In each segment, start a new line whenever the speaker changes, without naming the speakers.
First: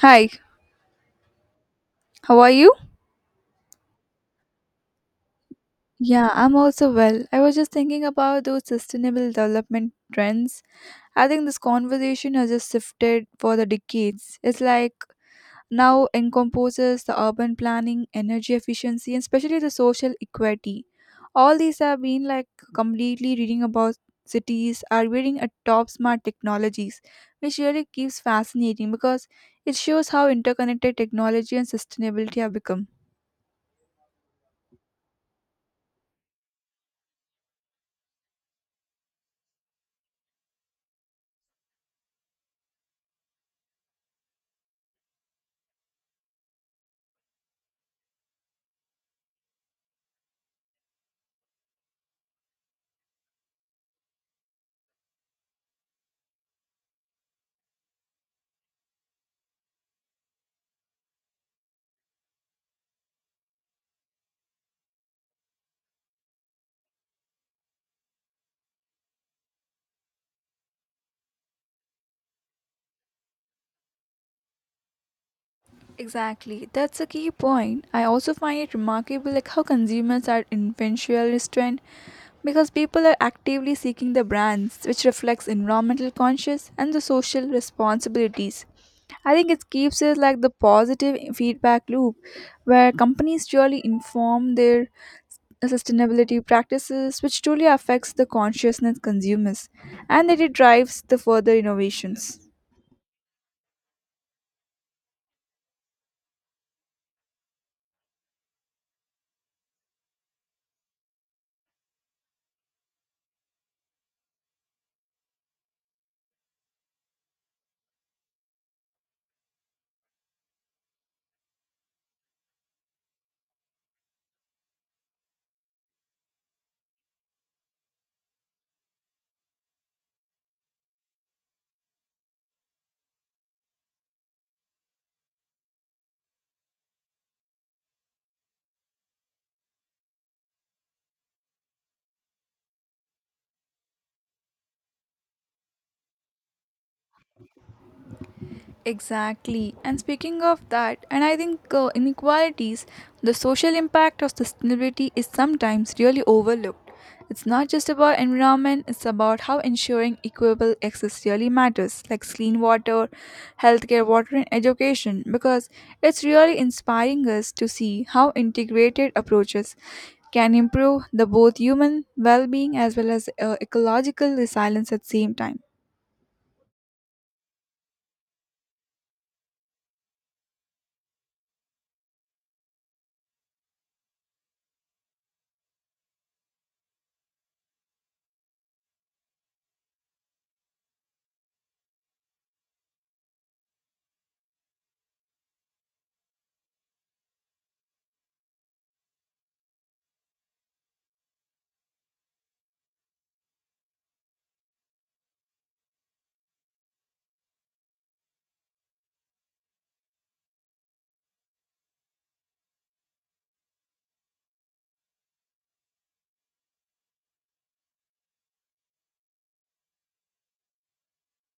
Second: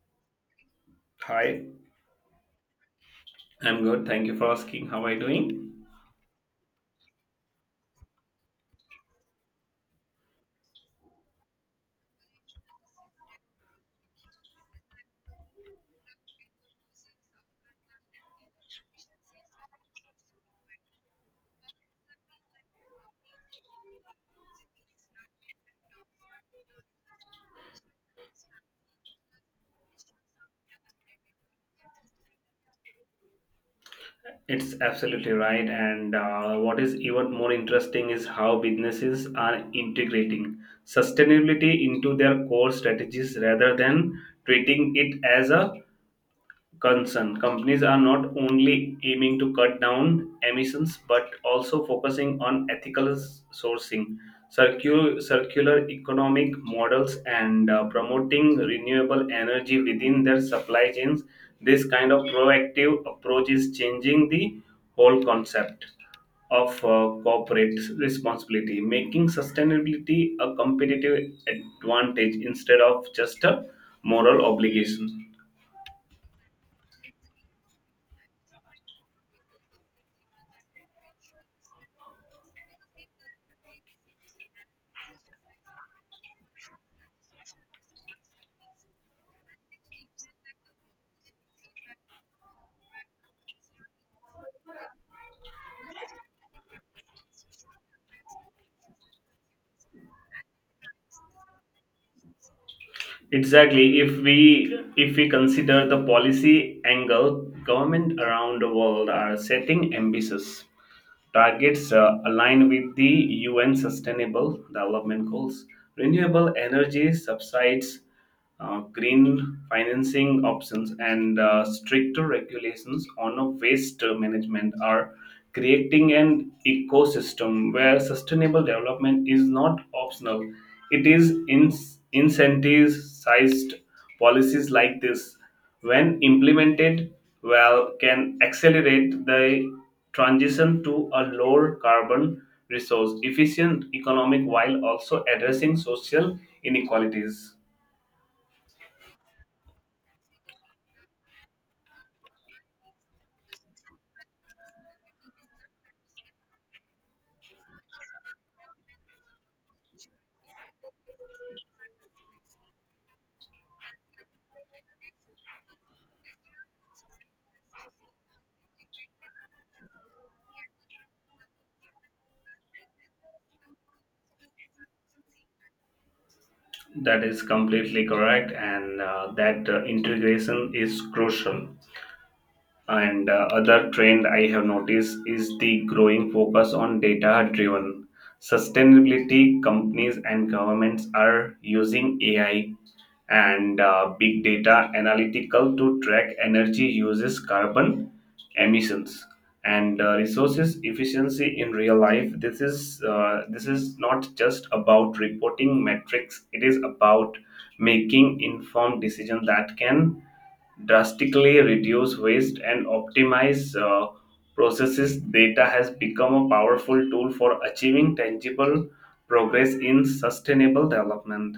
Hi,
Hi,
how are you?
I'm good. Thank you for asking. How are you doing?
Yeah, I'm also well. I was just thinking about those sustainable development trends. I think this conversation has just shifted for the decades. It's like now encompasses the urban planning, energy efficiency, and especially the social equity. All these have been like completely reading about cities are wearing a top smart technologies, which really keeps fascinating because it shows how interconnected technology and sustainability have become.
It's absolutely right. And what is even more interesting is how businesses are integrating sustainability into their core strategies rather than treating it as a concern. Companies are not only aiming to cut down emissions but also focusing on ethical sourcing, circular economic models, and promoting renewable energy within their supply chains. This kind of proactive approach is changing the whole concept of corporate responsibility, making sustainability a competitive advantage instead of just a moral obligation.
Exactly, that's a key point. I also find it remarkable like how consumers are influentialist trend because people are actively seeking the brands which reflects environmental conscious and the social responsibilities. I think it keeps it like the positive feedback loop where companies really inform their sustainability practices which truly affects the consciousness consumers and that it drives the further innovations.
Exactly. If we consider the policy angle, government around the world are setting ambitious targets align with the UN Sustainable Development Goals, renewable energy subsides, green financing options, and stricter regulations on a waste management are creating an ecosystem where sustainable development is not optional. It is incentivized policies like this when implemented well can accelerate the transition to a lower carbon resource efficient economic while also addressing social inequalities.
Exactly. And speaking of that, and I think inequalities, the social impact of sustainability is sometimes really overlooked. It's not just about environment, it's about how ensuring equitable access really matters, like clean water, healthcare, water, and education, because it's really inspiring us to see how integrated approaches can improve the both human well-being as well as ecological resilience at the same time.
That is completely correct, and that integration is crucial, and other trend I have noticed is the growing focus on data driven sustainability. Companies and governments are using AI and big data analytical to track energy uses, carbon emissions, and resources efficiency in real life. This is not just about reporting metrics. It is about making informed decisions that can drastically reduce waste and optimize processes. Data has become a powerful tool for achieving tangible progress in sustainable development.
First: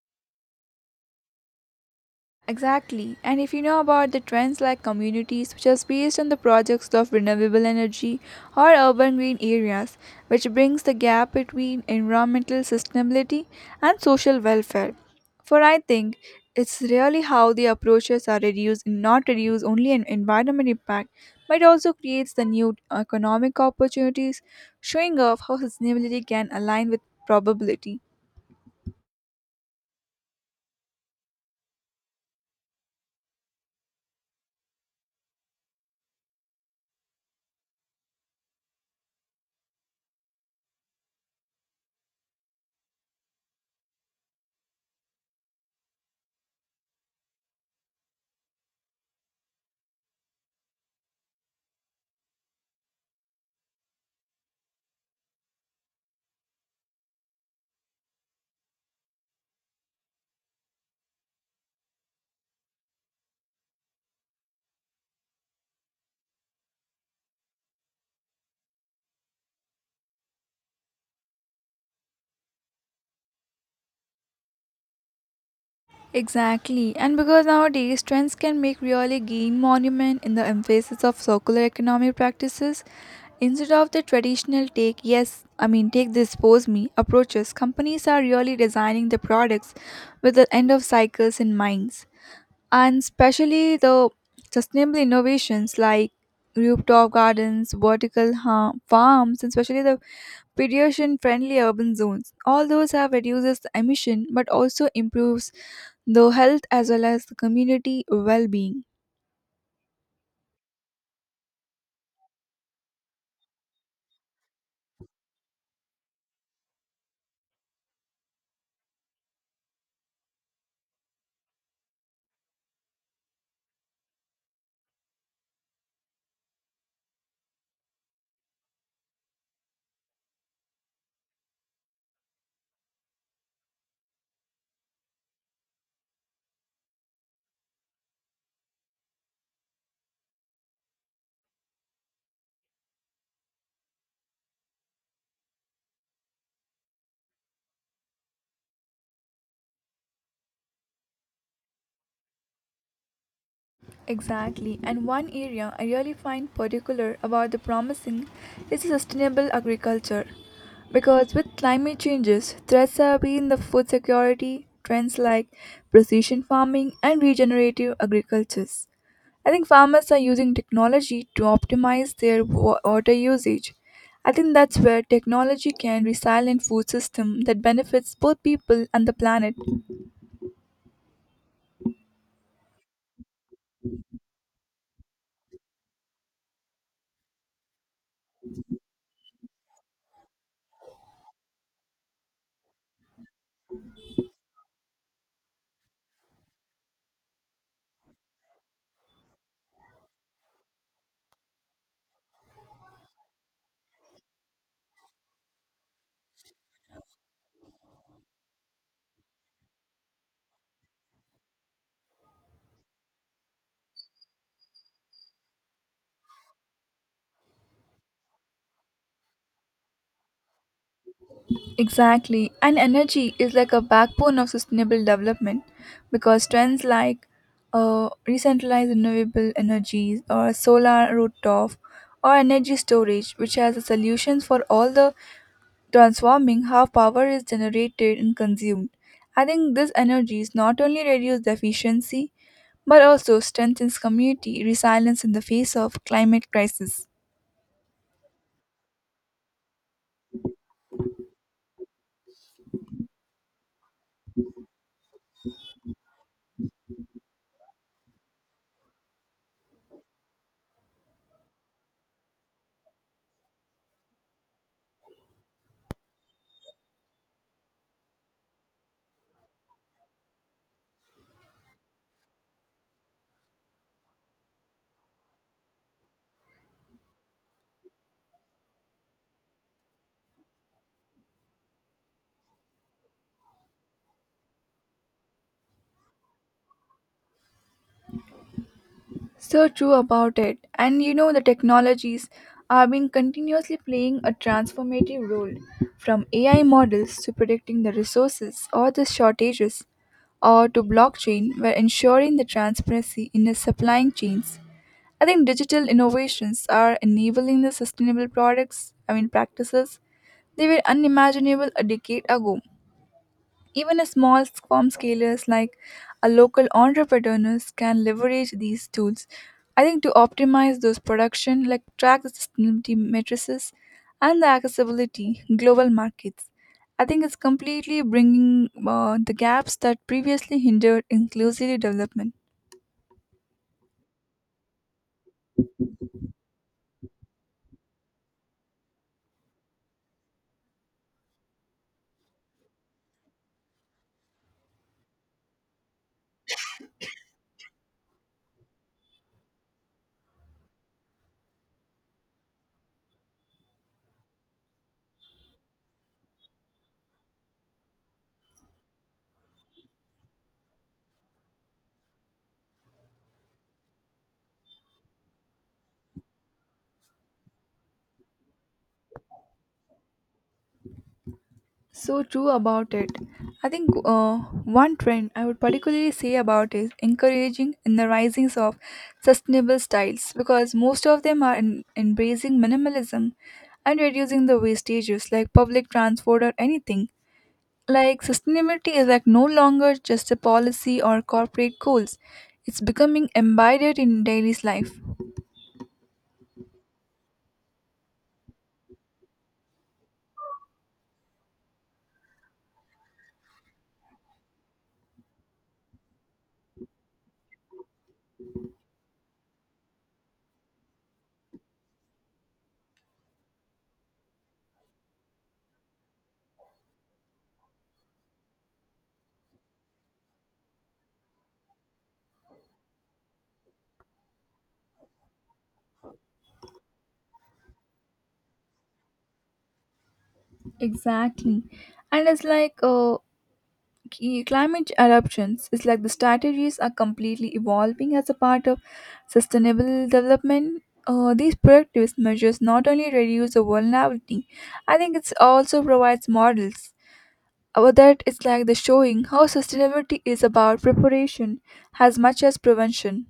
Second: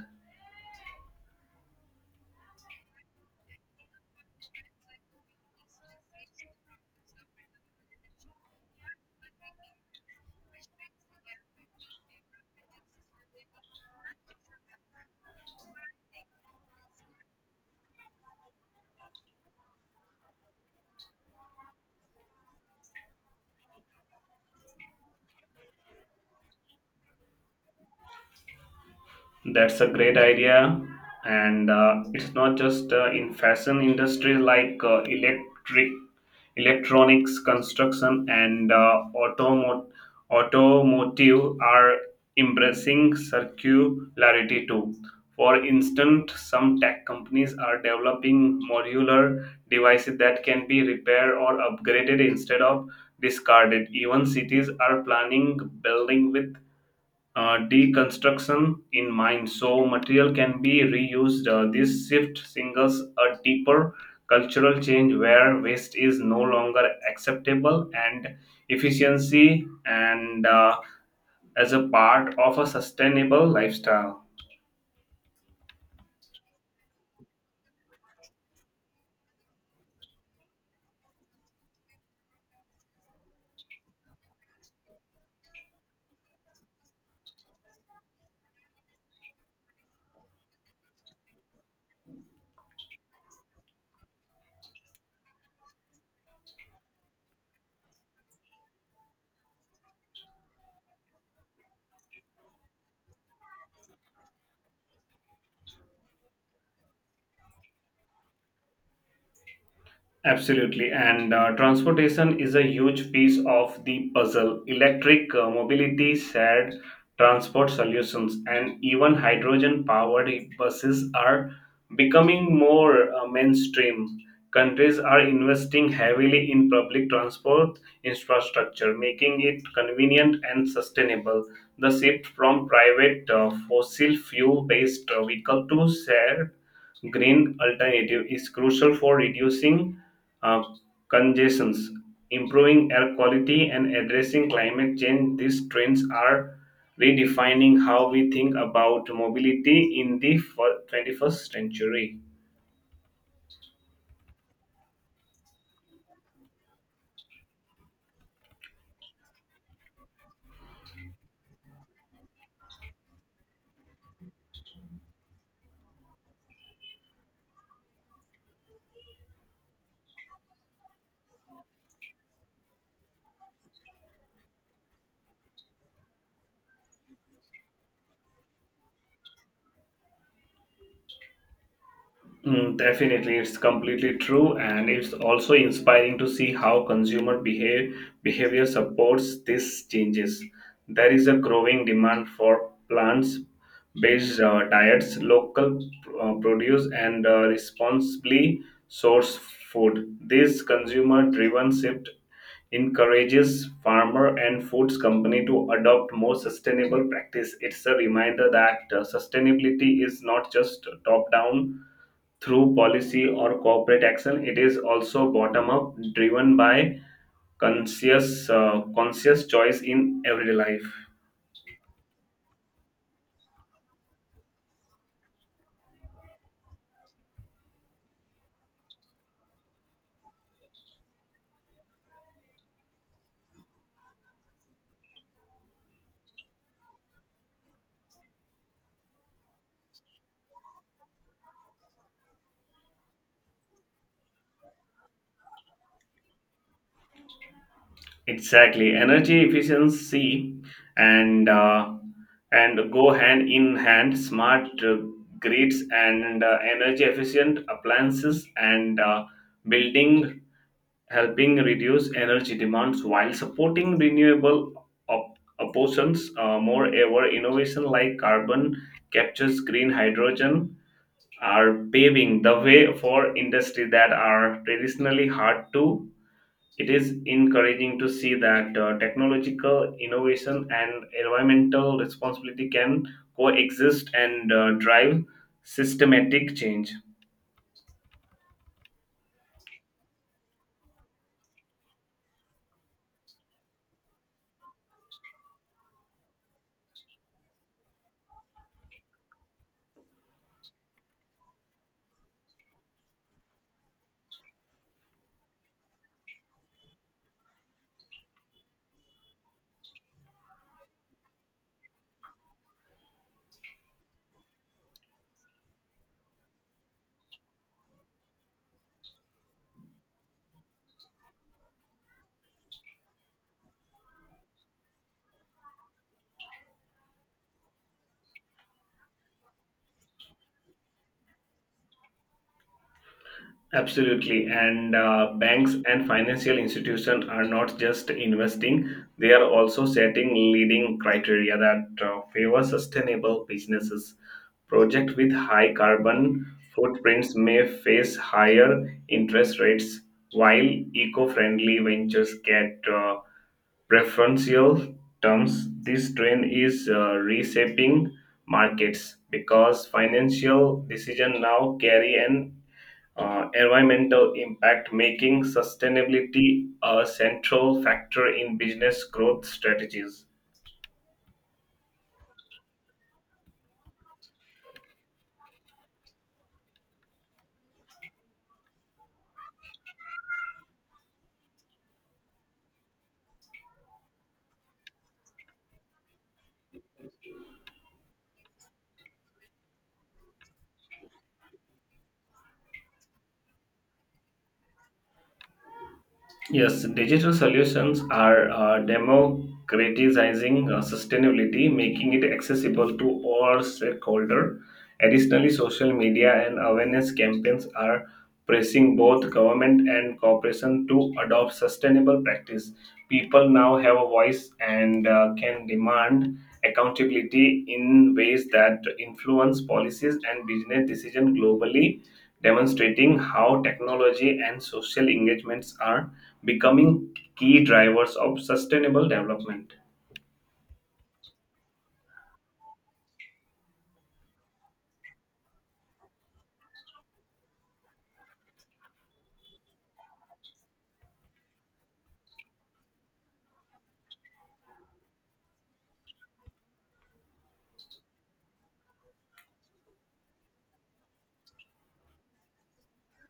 Exactly. And if you know about the trends like communities, which are based on the projects of renewable energy or urban green areas, which brings the gap between environmental sustainability and social welfare. For I think it's really how the approaches are reduced, not reduce only an environment impact, but also creates the new economic opportunities, showing off how sustainability can align with probability.
That's a great idea, and it's not just in fashion industries like electric, electronics, construction, and automotive are embracing circularity too. For instance, some tech companies are developing modular devices that can be repaired or upgraded instead of discarded. Even cities are planning building with deconstruction in mind so material can be reused. This shift singles a deeper cultural change where waste is no longer acceptable, and efficiency and as a part of a sustainable lifestyle.
Exactly, and because nowadays trends can make really gain monument in the emphasis of circular economy practices instead of the traditional take yes I mean take this pose me approaches companies are really designing the products with the end of cycles in mind and especially the sustainable innovations like rooftop gardens, farms, and especially the pedestrian-friendly urban zones. All those have reduces the emission, but also improves the health as well as the community well-being.
Absolutely, and transportation is a huge piece of the puzzle. Electric mobility, shared transport solutions, and even hydrogen powered buses are becoming more mainstream. Countries are investing heavily in public transport infrastructure, making it convenient and sustainable. The shift from private fossil fuel based vehicle to shared green alternative is crucial for reducing uh, congestions, improving air quality, and addressing climate change. These trends are redefining how we think about mobility in the 21st century.
Exactly, and one area I really find particular about the promising is sustainable agriculture. Because with climate changes, threats have been the food security, trends like precision farming and regenerative agricultures. I think farmers are using technology to optimize their water usage. I think that's where technology can resilient food system that benefits both people and the planet.
Mm, definitely, it's completely true, and it's also inspiring to see how behavior supports these changes. There is a growing demand for plants-based diets, local produce, and responsibly sourced food. This consumer-driven shift encourages farmer and foods company to adopt more sustainable practice. It's a reminder that sustainability is not just top-down through policy or corporate action. It is also bottom up, driven by conscious choice in everyday life.
Exactly. And energy is like a backbone of sustainable development because trends like decentralized renewable energies or solar rooftop or energy storage, which has a solutions for all the transforming how power is generated and consumed. I think these energies not only reduce the efficiency but also strengthens community resilience in the face of climate crisis.
Exactly, energy efficiency and uh, and go hand in hand. Smart grids and energy efficient appliances and building helping reduce energy demands while supporting renewable options. Moreover, innovation like carbon captures green hydrogen are paving the way for industry that are traditionally hard to. It is encouraging to see that technological innovation and environmental responsibility can coexist and drive systematic change.
So true about it. And you know, the technologies are been continuously playing a transformative role from AI models to predicting the resources or the shortages, or to blockchain, where ensuring the transparency in the supply chains. I think digital innovations are enabling the sustainable products, I mean, practices, they were unimaginable a decade ago. Even a small farm scalers like a local entrepreneurs can leverage these tools. I think to optimize those production, like track the sustainability matrices and the accessibility global markets. I think it's completely bringing the gaps that previously hindered inclusive development.
Absolutely. And banks and financial institutions are not just investing, they are also setting leading criteria that favor sustainable businesses. Projects with high carbon footprints may face higher interest rates, while eco friendly ventures get preferential terms. This trend is reshaping markets because financial decisions now carry an environmental impact, making sustainability a central factor in business growth strategies.
So true about it. I think one trend I would particularly say about is encouraging in the rising of sustainable styles because most of them are embracing minimalism and reducing the wastages like public transport or anything. Like sustainability is like no longer just a policy or corporate goals. It's becoming embedded in daily's life.
Yes, digital solutions are democratizing sustainability, making it accessible to all stakeholders. Additionally, social media and awareness campaigns are pressing both government and corporation to adopt sustainable practice. People now have a voice and can demand accountability in ways that influence policies and business decisions globally, demonstrating how technology and social engagements are becoming key drivers of sustainable development.
Exactly. And it's like Climate eruptions is like the strategies are completely evolving as a part of sustainable development. These proactive measures not only reduce the vulnerability, I think it also provides models. About that, it's like the showing how sustainability is about preparation as much as prevention.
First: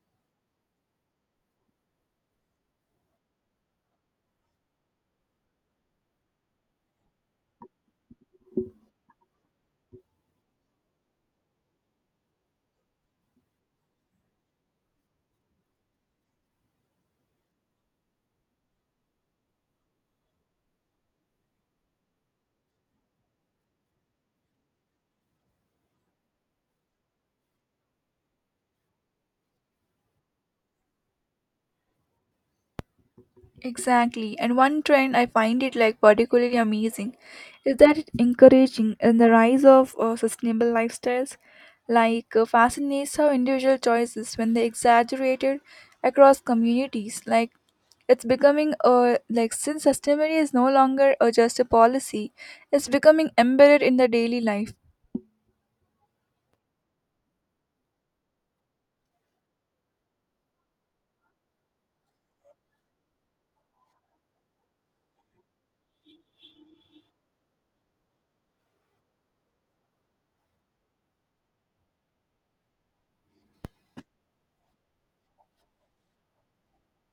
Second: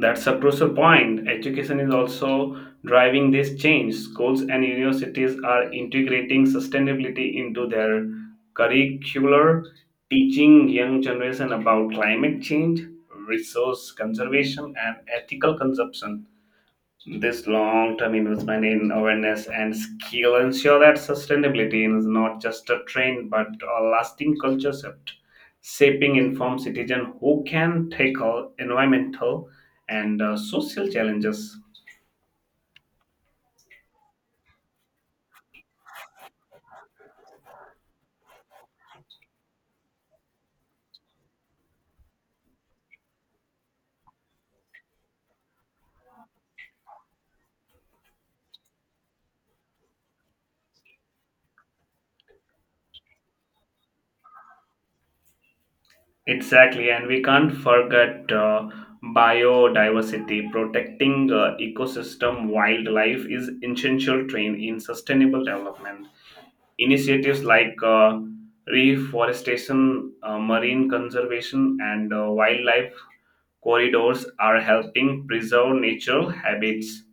That's a crucial point. Education is also driving this change. Schools and universities are integrating sustainability into their curricular, teaching young generation about climate change, resource conservation, and ethical consumption. This long term investment in awareness and skill ensure that sustainability is not just a trend but a lasting culture shift, shaping informed citizens who can tackle environmental and social challenges.
Exactly. And one trend I find it like particularly amazing is that it encouraging in the rise of sustainable lifestyles like fascinates how individual choices when they exaggerated across communities like it's becoming a like since sustainability is no longer just a policy, it's becoming embedded in the daily life.
Exactly, and we can't forget biodiversity. Protecting ecosystem wildlife is essential trend in sustainable development. Initiatives like reforestation, marine conservation, and wildlife corridors are helping preserve natural habits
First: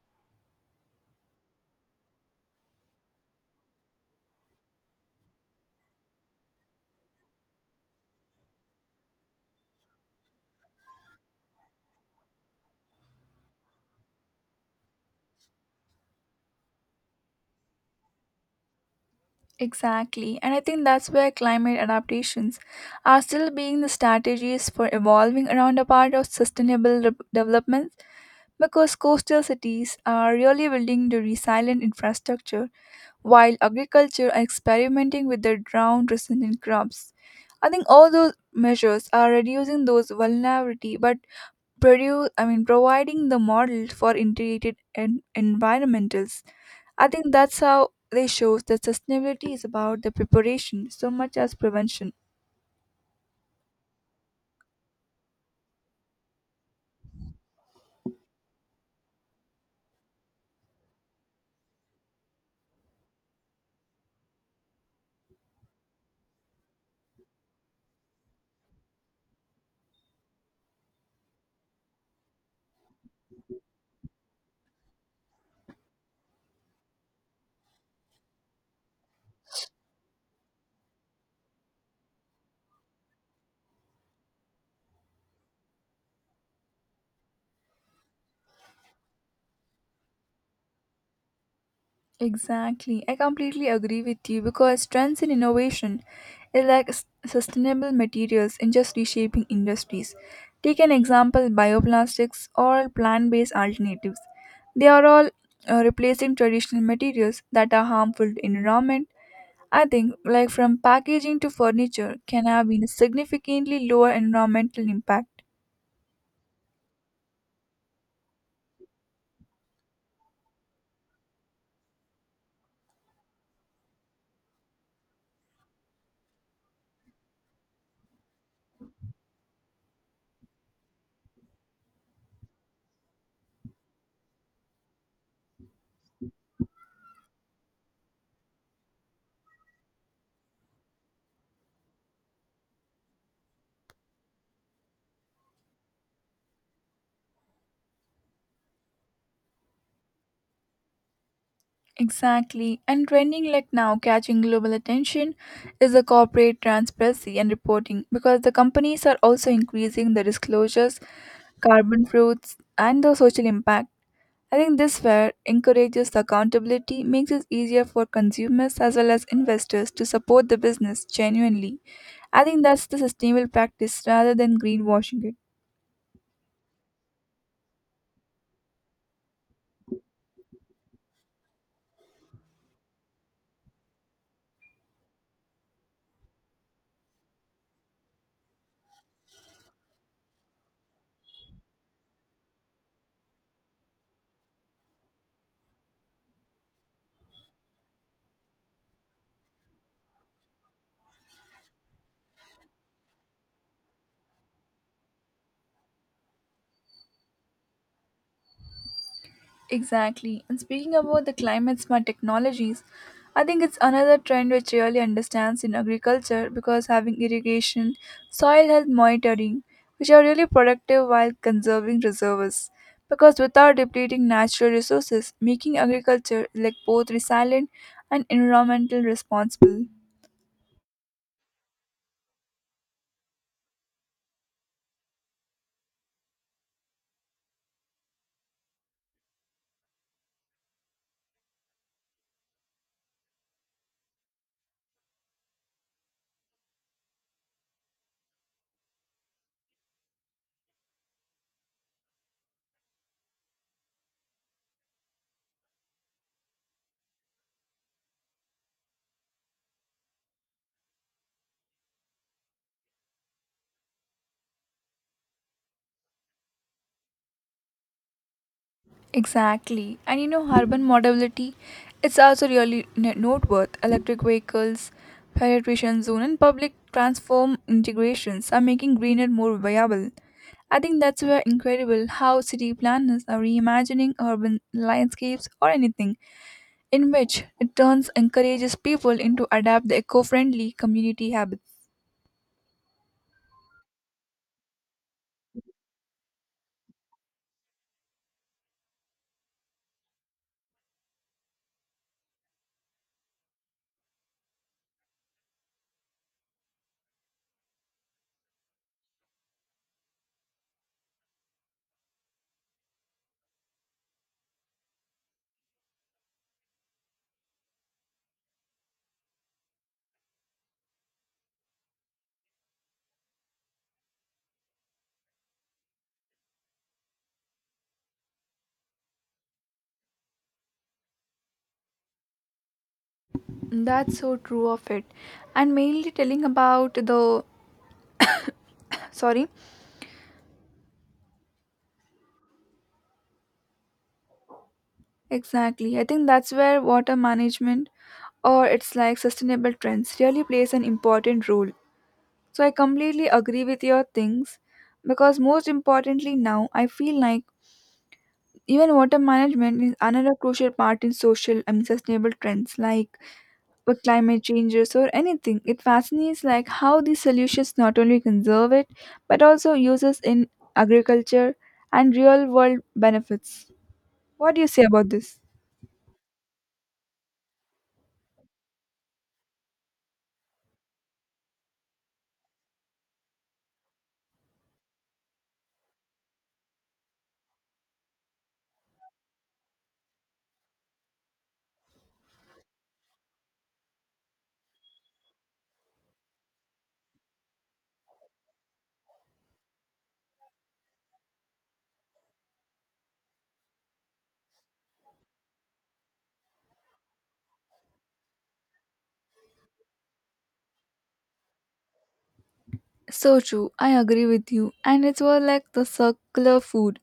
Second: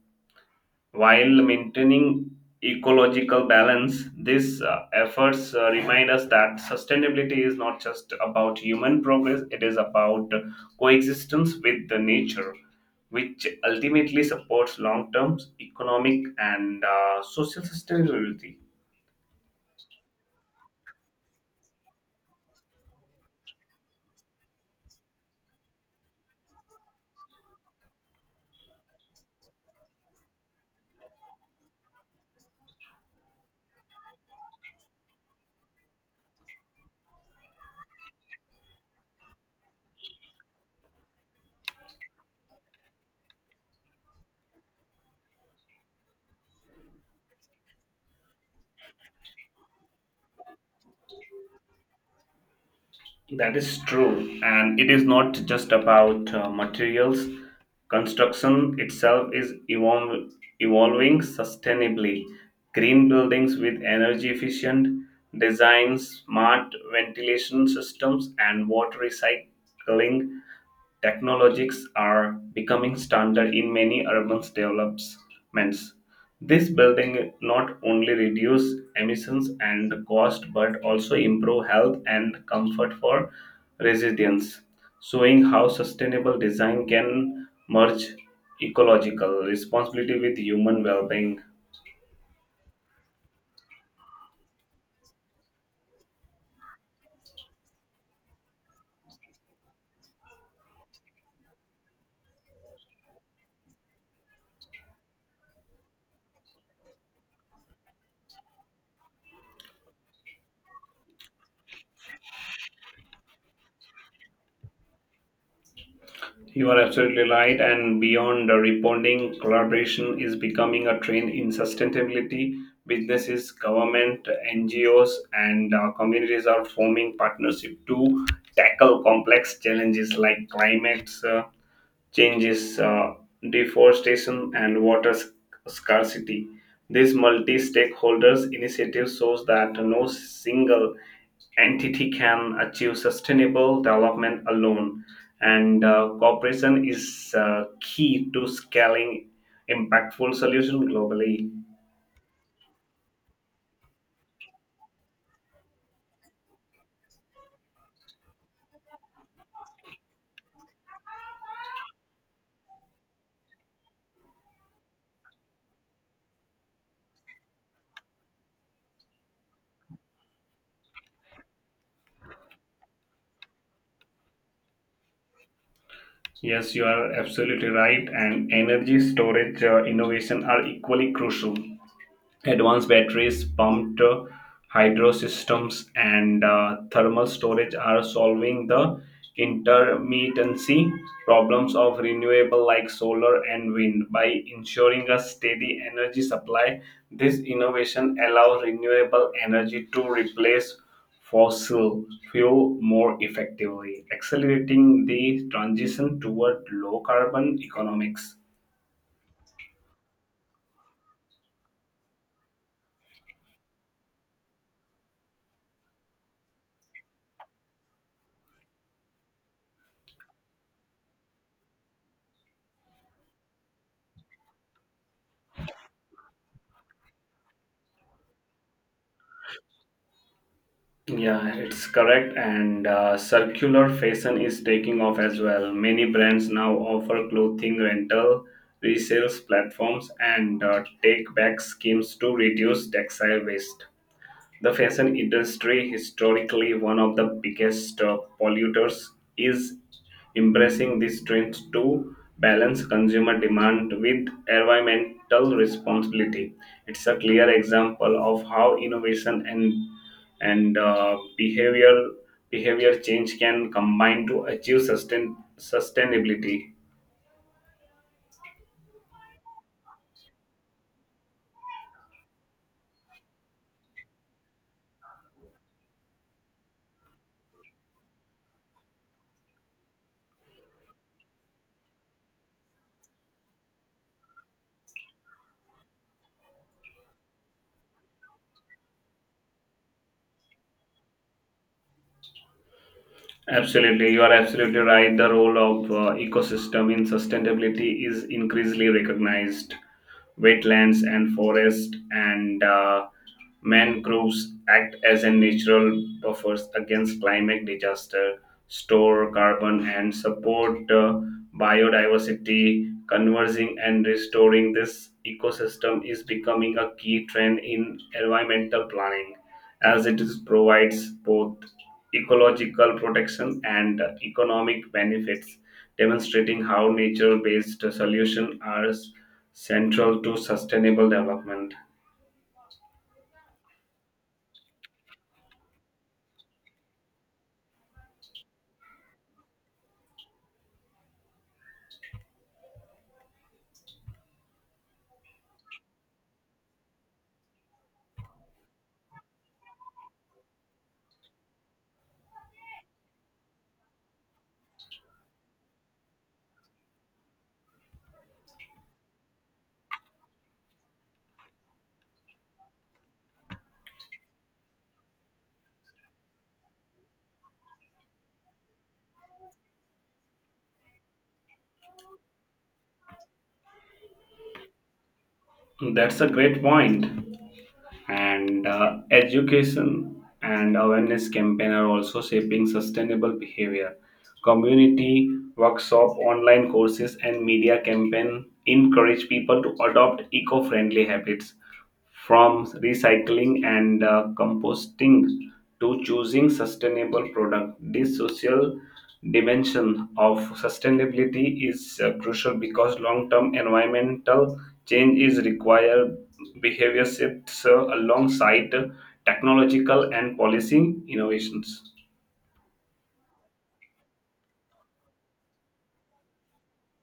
while maintaining ecological balance. These efforts remind us that sustainability is not just about human progress, it is about coexistence with the nature, which ultimately supports long-term economic and social sustainability.
Exactly. And I think that's where climate adaptations are still being the strategies for evolving around a part of development because coastal cities are really building the resilient infrastructure while agriculture are experimenting with their drought resistant crops. I think all those measures are reducing those vulnerability but produce I mean providing the model for integrated environmentals. I think that's how they show that sustainability is about the preparation so much as prevention.
That is true, and it is not just about materials. Construction itself is evolving sustainably. Green buildings with energy efficient designs, smart ventilation systems, and water recycling technologies are becoming standard in many urban developments. This building not only reduce emissions and cost but also improve health and comfort for residents, showing how sustainable design can merge ecological responsibility with human well-being.
Exactly. I completely agree with you because trends in innovation is like sustainable materials in just reshaping industries. Take an example bioplastics or plant based alternatives. They are all replacing traditional materials that are harmful to environment. I think like from packaging to furniture can have been a significantly lower environmental impact.
You are absolutely right. And beyond the reporting, collaboration is becoming a trend in sustainability. Businesses, government, NGOs, and communities are forming partnership to tackle complex challenges like climate changes, deforestation, and water scarcity. These multi stakeholders initiatives shows that no single entity can achieve sustainable development alone, and cooperation is key to scaling impactful solution globally.
Exactly. And trending like now catching global attention is the corporate transparency and reporting because the companies are also increasing the disclosures, carbon fruits, and the social impact. I think this fair encourages the accountability, makes it easier for consumers as well as investors to support the business genuinely. I think that's the sustainable practice rather than greenwashing.
Yes, you are absolutely right, and energy storage innovation are equally crucial. Advanced batteries, pumped hydro systems, and thermal storage are solving the intermittency problems of renewable like solar and wind by ensuring a steady energy supply. This innovation allows renewable energy to replace fossil fuel more effectively, accelerating the transition toward low carbon economics.
Exactly. And speaking about the climate smart technologies, I think it's another trend which really understands in agriculture because having irrigation, soil health monitoring, which are really productive while conserving reserves. Because without depleting natural resources, making agriculture like both resilient and environmental responsible.
Yeah, it's correct. And circular fashion is taking off as well. Many brands now offer clothing rental, resales platforms, and take back schemes to reduce textile waste. The fashion industry, historically one of the biggest polluters, is embracing this trend to balance consumer demand with environmental responsibility. It's a clear example of how innovation and behavior change can combine to achieve sustainability.
Exactly. And you know, urban mobility, it's also really noteworthy. Electric vehicles, penetration zone, and public transform integrations are making greener more viable. I think that's where incredible how city planners are reimagining urban landscapes or anything in which it turns encourages people into adapt the eco-friendly community habits.
Absolutely, you are absolutely right. The role of ecosystem in sustainability is increasingly recognized. Wetlands and forest and mangroves act as a natural buffers against climate disaster, store carbon, and support biodiversity. Conversing and restoring this ecosystem is becoming a key trend in environmental planning as it is provides both ecological protection and economic benefits, demonstrating how nature-based solutions are central to sustainable development.
That's so true of it. And mainly telling about the sorry. Exactly. I think that's where water management or it's like sustainable trends really plays an important role. So I completely agree with your things because most importantly now I feel like even water management is another crucial part in social and sustainable trends like with climate changes or anything. It fascinates like how these solutions not only conserve it but also uses in agriculture and real world benefits. What do you say about this?
That's a great point. And education and awareness campaign are also shaping sustainable behavior. Community workshop, online courses, and media campaign encourage people to adopt eco-friendly habits, from recycling and composting to choosing sustainable products. These social dimension of sustainability is crucial because long term environmental change is required behavior shifts alongside technological and policy innovations.
So true, I agree with you. And it's more like the circular food.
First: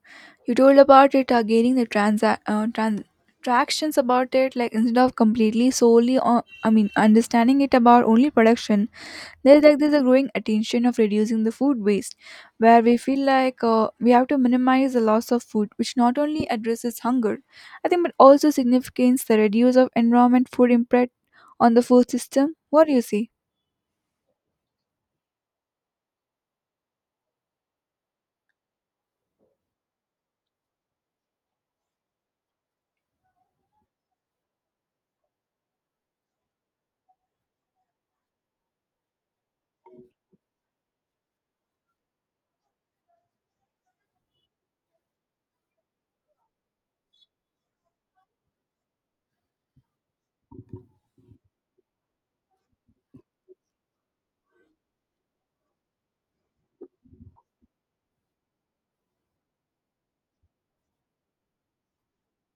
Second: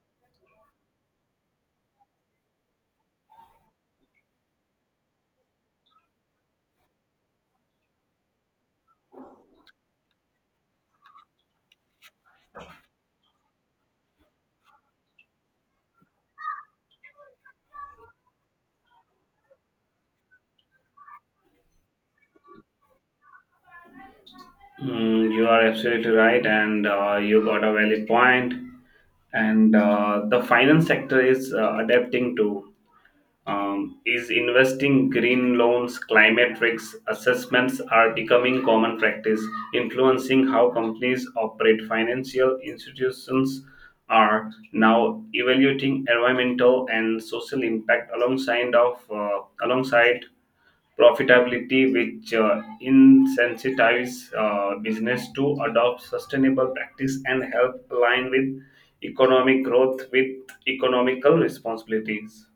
You told about it are gaining the tractions about it like instead of completely solely on I mean understanding it about only production there's like there's a growing attention of reducing the food waste where we feel like we have to minimize the loss of food which not only addresses hunger I think but also significates the reduce of environment food impact on the food system. What do you say?
Mm, you are absolutely right, and you got a valid point. And the finance sector is adapting to is investing green loans. Climate risks assessments are becoming common practice, influencing how companies operate. Financial institutions are now evaluating environmental and social impact alongside profitability, which incentivize business to adopt sustainable practice and help align with economic growth with economical responsibilities.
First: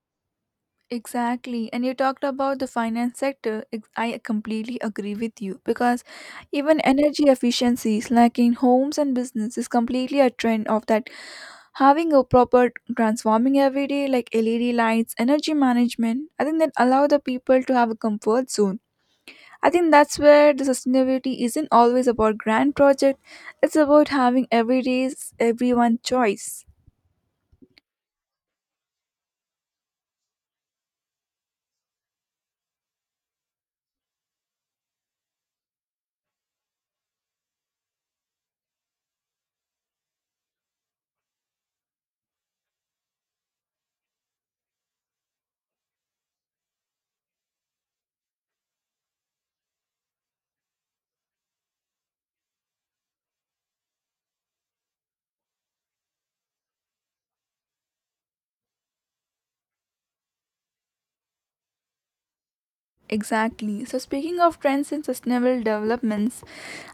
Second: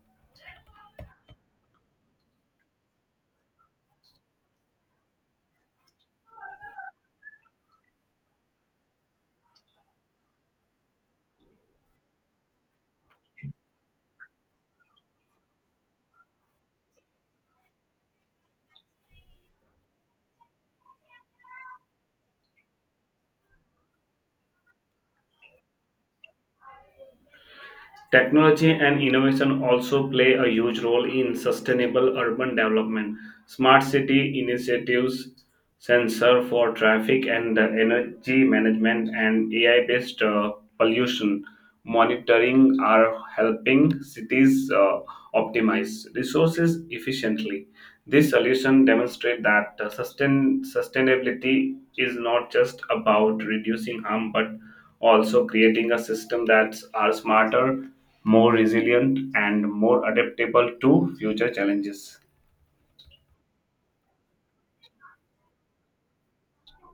Exactly. And you talked about the finance sector. I completely agree with you because even energy efficiencies, like in homes and business, is completely a trend of that. Having a proper transforming every day, like LED lights, energy management, I think that allow the people to have a comfort zone. I think that's where the sustainability isn't always about grand project. It's about having every day's everyone choice.
Technology and innovation also play a huge role in sustainable urban development. Smart city initiatives, sensor for traffic and energy management, and AI based pollution monitoring are helping cities optimize resources efficiently. This solution demonstrates that sustainability is not just about reducing harm, but also creating a system that's are smarter, more resilient, and more adaptable to future challenges.
Exactly. So, speaking of trends in sustainable developments,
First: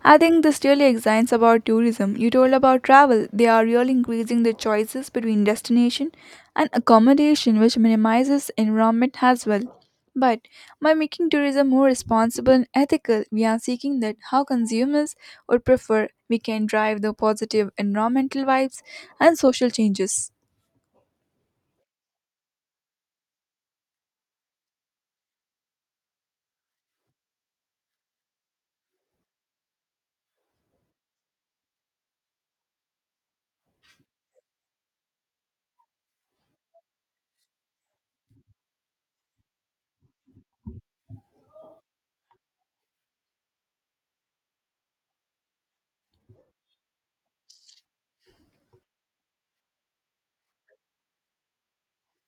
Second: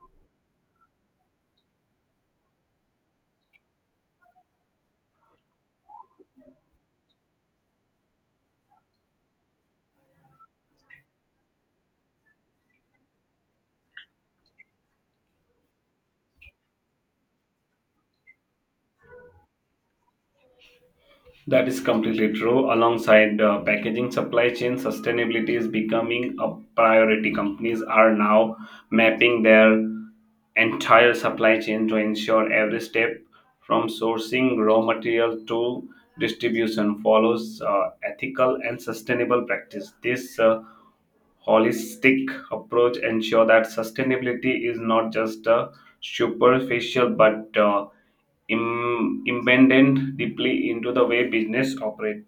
I think this really excites about tourism. You told about travel. They are really increasing the choices between destination and accommodation, which minimizes environment as well. But by making tourism more responsible and ethical, we are seeking that how consumers would prefer we can drive the positive environmental vibes and social changes.
That is completely true. Alongside packaging, supply chain sustainability is becoming a priority. Companies are now mapping their entire supply chain to ensure every step from sourcing raw material to distribution follows ethical and sustainable practice. This holistic approach ensure that sustainability is not just a superficial but embedded deeply into the way business operate.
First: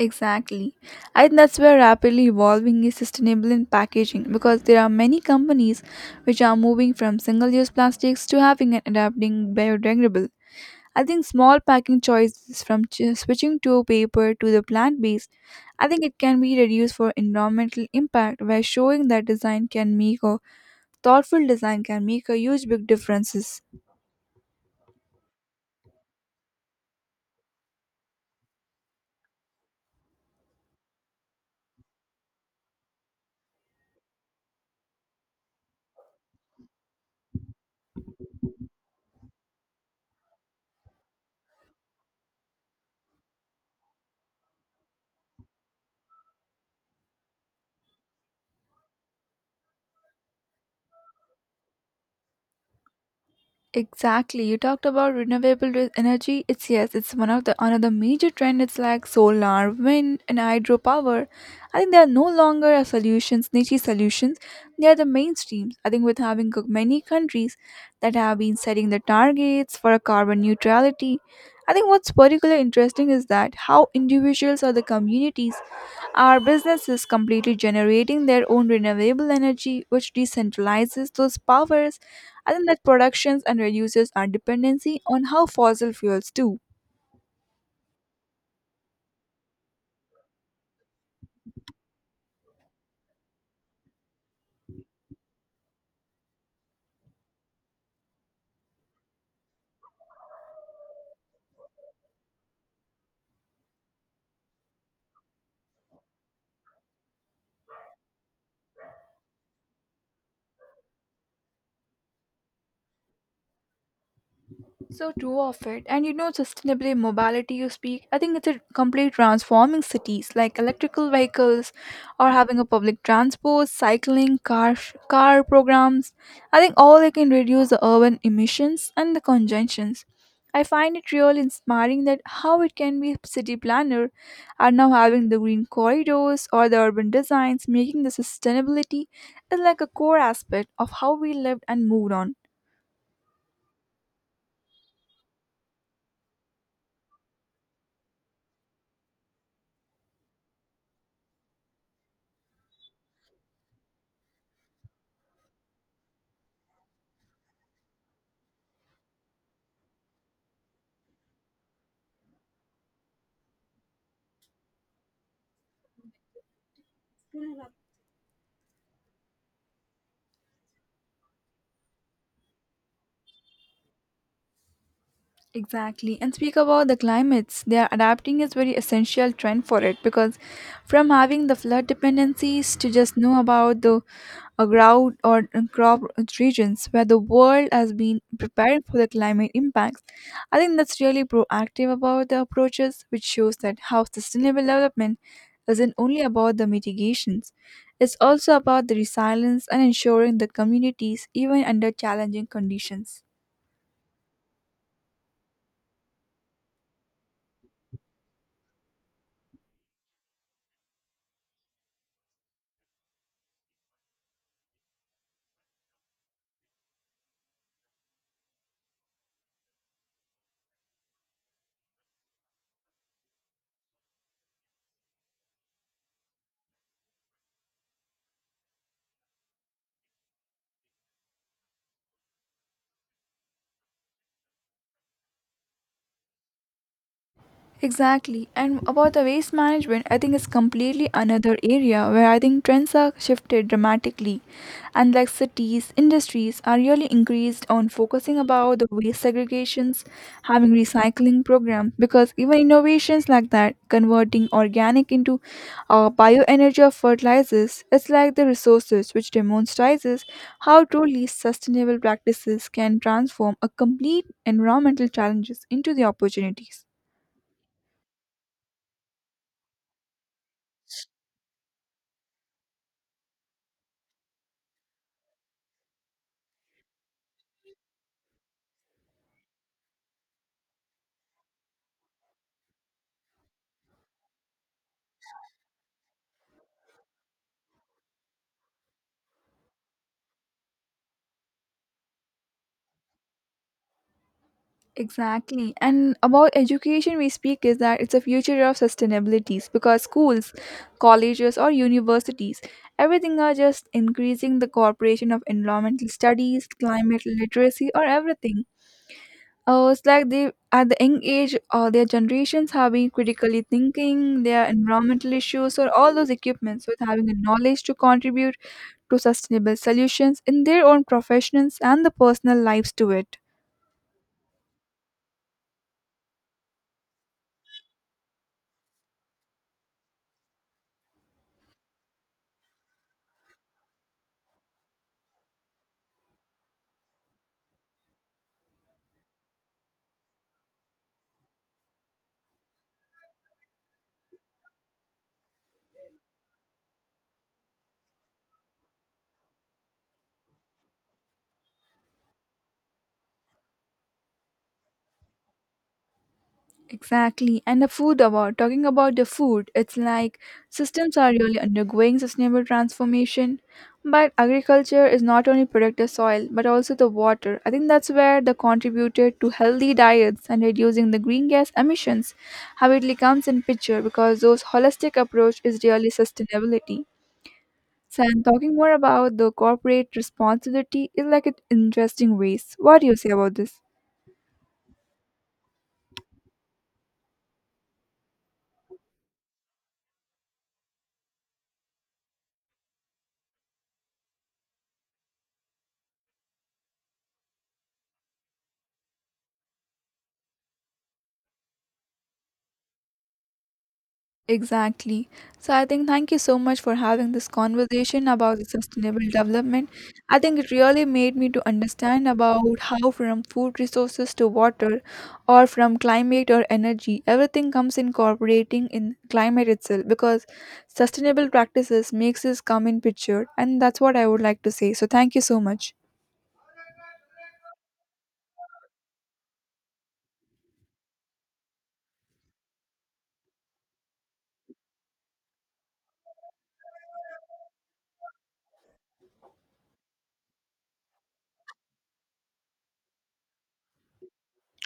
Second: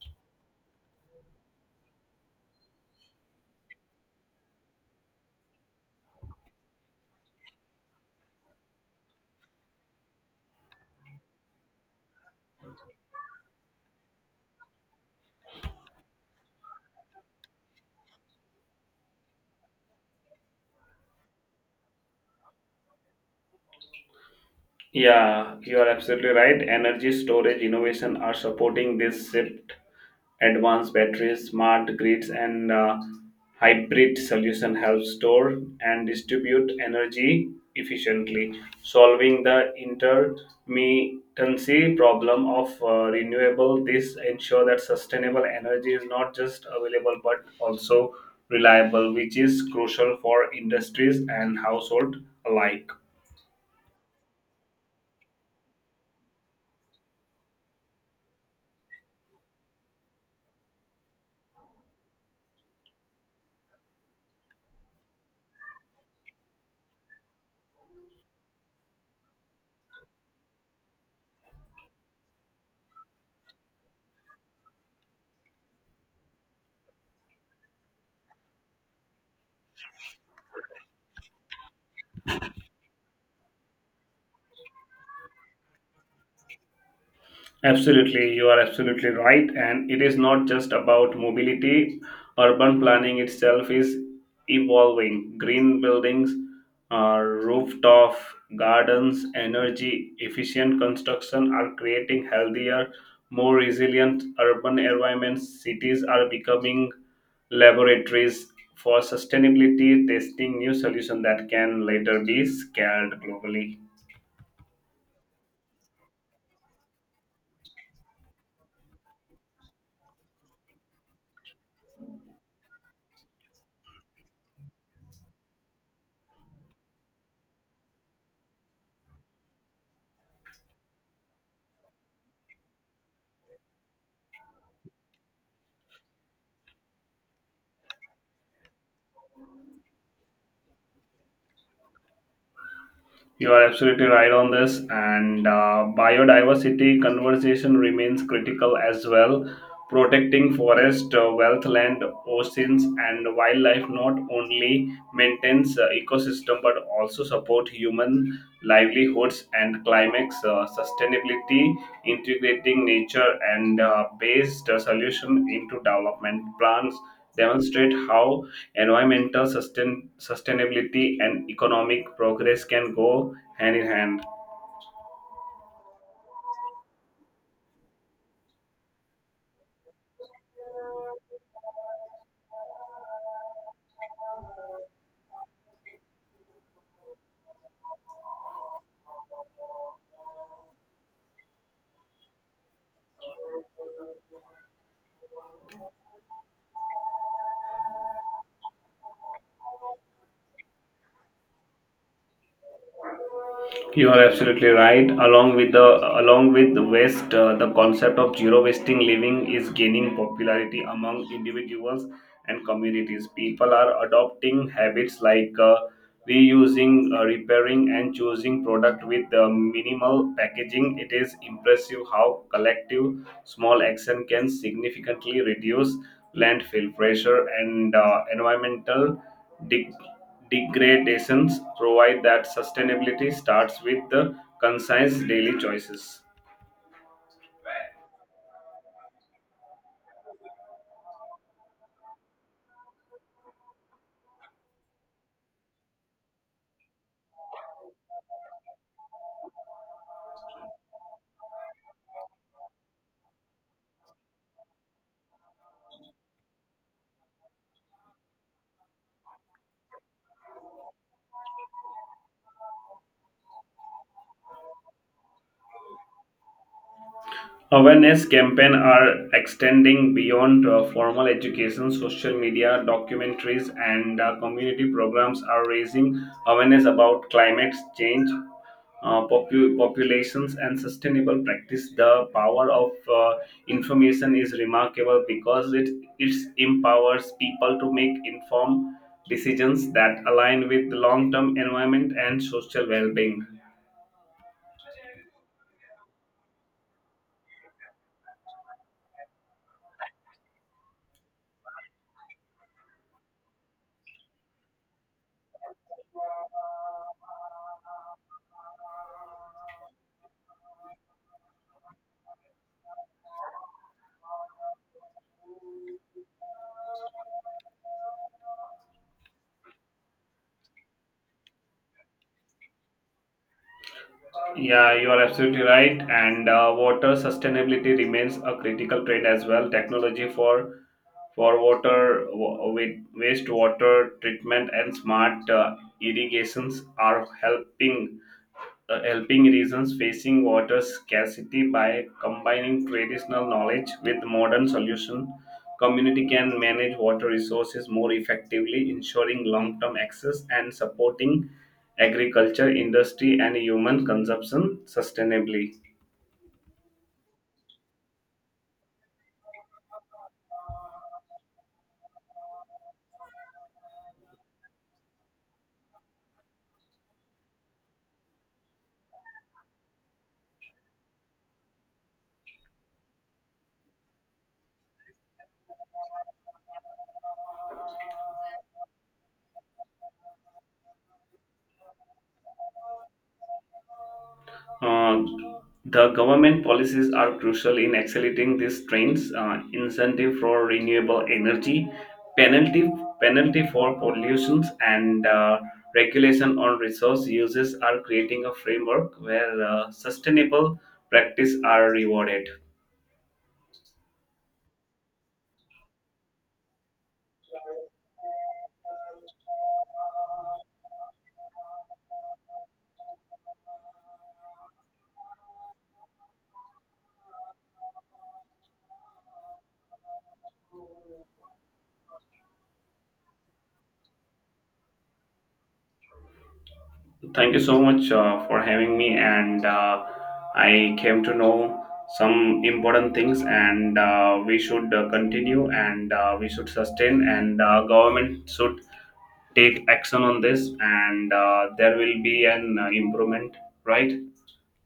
Exactly. I think that's where rapidly evolving is sustainable in packaging because there are many companies which are moving from single use plastics to having and adapting biodegradable. I think small packing choices from switching to paper to the plant based, I think it can be reduced for environmental impact by showing that design can make a thoughtful design can make a huge big differences.
Yeah, you are absolutely right. Energy storage innovation are supporting this shift. Advanced batteries, smart grids, and hybrid solution help store and distribute energy efficiently, solving the intermittency problem of renewable. This ensure that sustainable energy is not just available but also reliable, which is crucial for industries and household alike.
Exactly. You talked about energy. It's yes, it's one of the another major trend. It's like solar, wind, and hydropower. I think they are no longer a solutions, niche solutions. They are the mainstreams. I think with having many countries that have been setting the targets for a carbon neutrality, I think what's particularly interesting is that how individuals or the communities are businesses completely generating their own renewable energy, which decentralizes those powers, and then that productions and reduces our dependency on how fossil fuels do.
Absolutely, you are absolutely right. And it is not just about mobility. Urban planning itself is evolving. Green buildings, rooftop gardens, energy efficient construction are creating healthier, more resilient urban environments. Cities are becoming laboratories for sustainability, testing new solutions that can later be scaled globally.
So true of it. And you know, sustainable mobility you speak, I think it's a complete transforming cities like electrical vehicles or having a public transport, cycling, car programs. I think all they can reduce the urban emissions and the congestions. I find it really inspiring that how it can be city planner are now having the green corridors or the urban designs making the sustainability is like a core aspect of how we lived and moved on.
You are absolutely right on this, and biodiversity conversation remains critical as well. Protecting forest, wealth, land, oceans, and wildlife not only maintains ecosystem but also support human livelihoods and climates. Sustainability, integrating nature and based solution into development plans demonstrate how environmental sustainability and economic progress can go hand in hand.
Exactly. And speak about the climates. They are adapting is very essential trend for it because from having the flood dependencies to just know about the drought or crop regions where the world has been prepared for the climate impacts. I think that's really proactive about the approaches, which shows that how sustainable development isn't only about the mitigations. It's also about the resilience and ensuring the communities even under challenging conditions.
You are absolutely right. Along with the waste, the concept of zero wasting living is gaining popularity among individuals and communities. People are adopting habits like reusing, repairing, and choosing product with minimal packaging. It is impressive how collective small action can significantly reduce landfill pressure and environmental deg- degradations provide that sustainability starts with the concise daily choices.
Exactly. And about the waste management, I think it's completely another area where I think trends are shifted dramatically. And like cities, industries are really increased on focusing about the waste segregations, having recycling program because even innovations like that, converting organic into bioenergy or fertilizers, it's like the resources which demonstrates how truly sustainable practices can transform a complete environmental challenges into the opportunities.
Awareness campaigns are extending beyond formal education. Social media, documentaries, and community programs are raising awareness about climate change, populations, and sustainable practice. The power of information is remarkable because it empowers people to make informed decisions that align with long term environment and social well being.
Exactly. And about education we speak is that it's a future of sustainabilities because schools, colleges or universities, everything are just increasing the cooperation of environmental studies, climate literacy or everything. Oh, it's like they at the young age their generations have been critically thinking their environmental issues or all those equipments with having the knowledge to contribute to sustainable solutions in their own professions and the personal lives to it.
Yeah, you are absolutely right. And water sustainability remains a critical trend as well. Technology for water wa- with wastewater treatment and smart irrigations are helping regions facing water scarcity. By combining traditional knowledge with modern solutions, community can manage water resources more effectively, ensuring long-term access and supporting agriculture industry and human consumption sustainably.
Exactly. And the food about talking about the food, it's like systems are really undergoing sustainable transformation. But agriculture is not only protect the soil but also the water. I think that's where the contributed to healthy diets and reducing the green gas emissions habitually comes in picture because those holistic approach is really sustainability. So I'm talking more about the corporate responsibility in like an interesting ways. What do you say about this?
Uh, the government policies are crucial in accelerating these trends. Incentive for renewable energy, penalty penalty for pollutions, and regulation on resource uses are creating a framework where sustainable practice are rewarded.
Exactly. So I think thank you so much for having this conversation about the sustainable development. I think it really made me to understand about how from food resources to water or from climate or energy, everything comes incorporating in climate itself because sustainable practices makes us come in picture and that's what I would like to say. So thank you so much.
Thank you so much for having me, and I came to know some important things, and we should continue, and we should sustain, and government should take action on this, and there will be an improvement, right?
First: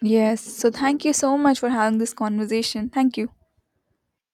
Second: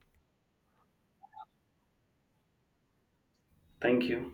Yes. So thank you so much for having this conversation. Thank you.
Thank you.